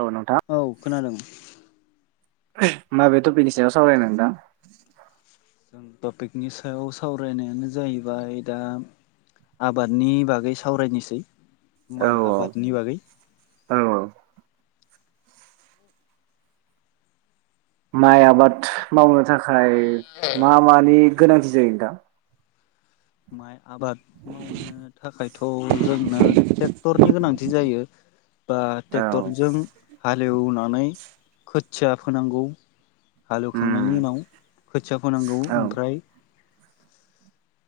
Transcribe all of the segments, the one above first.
औ नोंथां औ खोनादों। माबे टपिकनि सायाव सावरायनो नोंथां? जों टपिकनि सायाव सावरायनायानो जाहैबाय दा आबादनि बागै सावरायनोसै औ माइ आबादनि बागै औ औ माइ आबाद मावनो थाखा खाय मा मानि गोनांथि जायो नोंथां माइ आबाद मावनो थाखायथ' जोंनो टेक्टरनि गोनांथि जायो बा औ टेक्टरजों हालेवना नै खोथिया फोनांगौ उम हालौवखांनायनि उनाव खोथिया फोनांगौ औ ओमफ्राय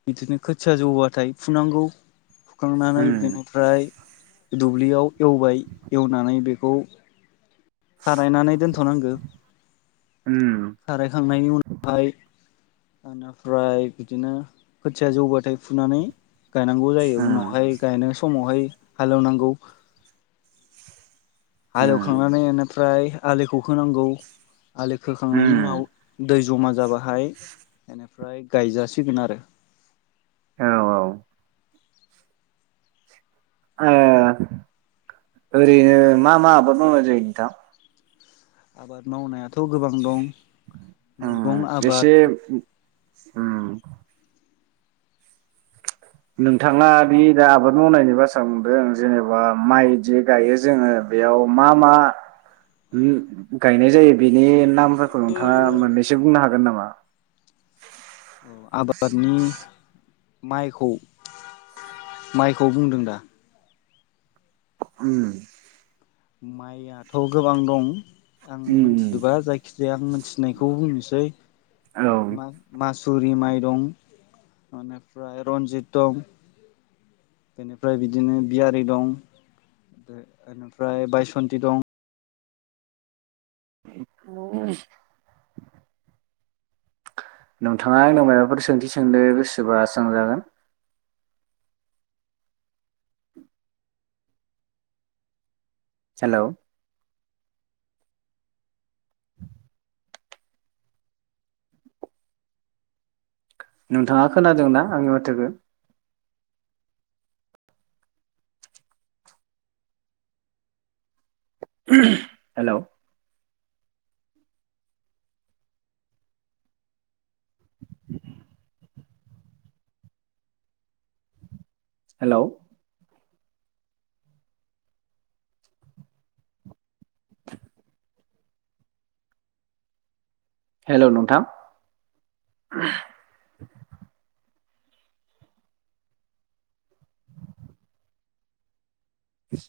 बिदिनो खोथिया जौबाथाय फुनांगौ फुखांनानै उम बेनिफ्राय दुब्लियाव एवबाय एवनानै बेखौ खारायनानै दोनथनांगौ उम खारायखांनायनि उनावहाय ओनिफ्राय बिदिनो खोथिया जौबाथाय फुनानै गायनांगौ जायो उम उनावहाय गायनाय समावहाय हालएवनांगौ हाल उम एवखांनानै ओमफ्राय आलिखौ खोनांगौ आलि खोखांनायनि उम उनाव दै ज'मा जा जाबाहाय बेनिफ्राय गायजासिगोन आरो औ औ ओ ओरैनो मा मा आबाद मावनाय जायो नोंथां? आबाद मावनाय आ थ' गोबां दं मैगं उम आबाद एसे उम नोंथाङा बे दा आबाद मावनायनि बाथ्रा बुंदों जेनेबा माइ जे गायो जोङो बेयाव मा मा उम गायनाय जायो, बेनि नामफोरखौ नोंथाङा मोननैसो बुंनो हागोन नामा? औ आबादनि माइखौ माइखौ बुंदों दा? उम माइयाथ' गोबां दं आं उम मिथिजोबा जायखिजाया आं थिनायखौ बुंनोसै उम औ मा-मासु सुरि माइ दं इनिफ्राय रन्जित दं बेनिफ्राय बिदिनो बियारि दं बेनिफ्राय बायसन्थि दं नोंथाङा आंनाव मायबाफोर सोंथि सोंनो गोसोबा सोंजागोन। हेलौ। नोंथाङा खोनादोंना आंनि माथोखौ? हेलौ। हेलौ। [inaudible] हेलौ नोंथां।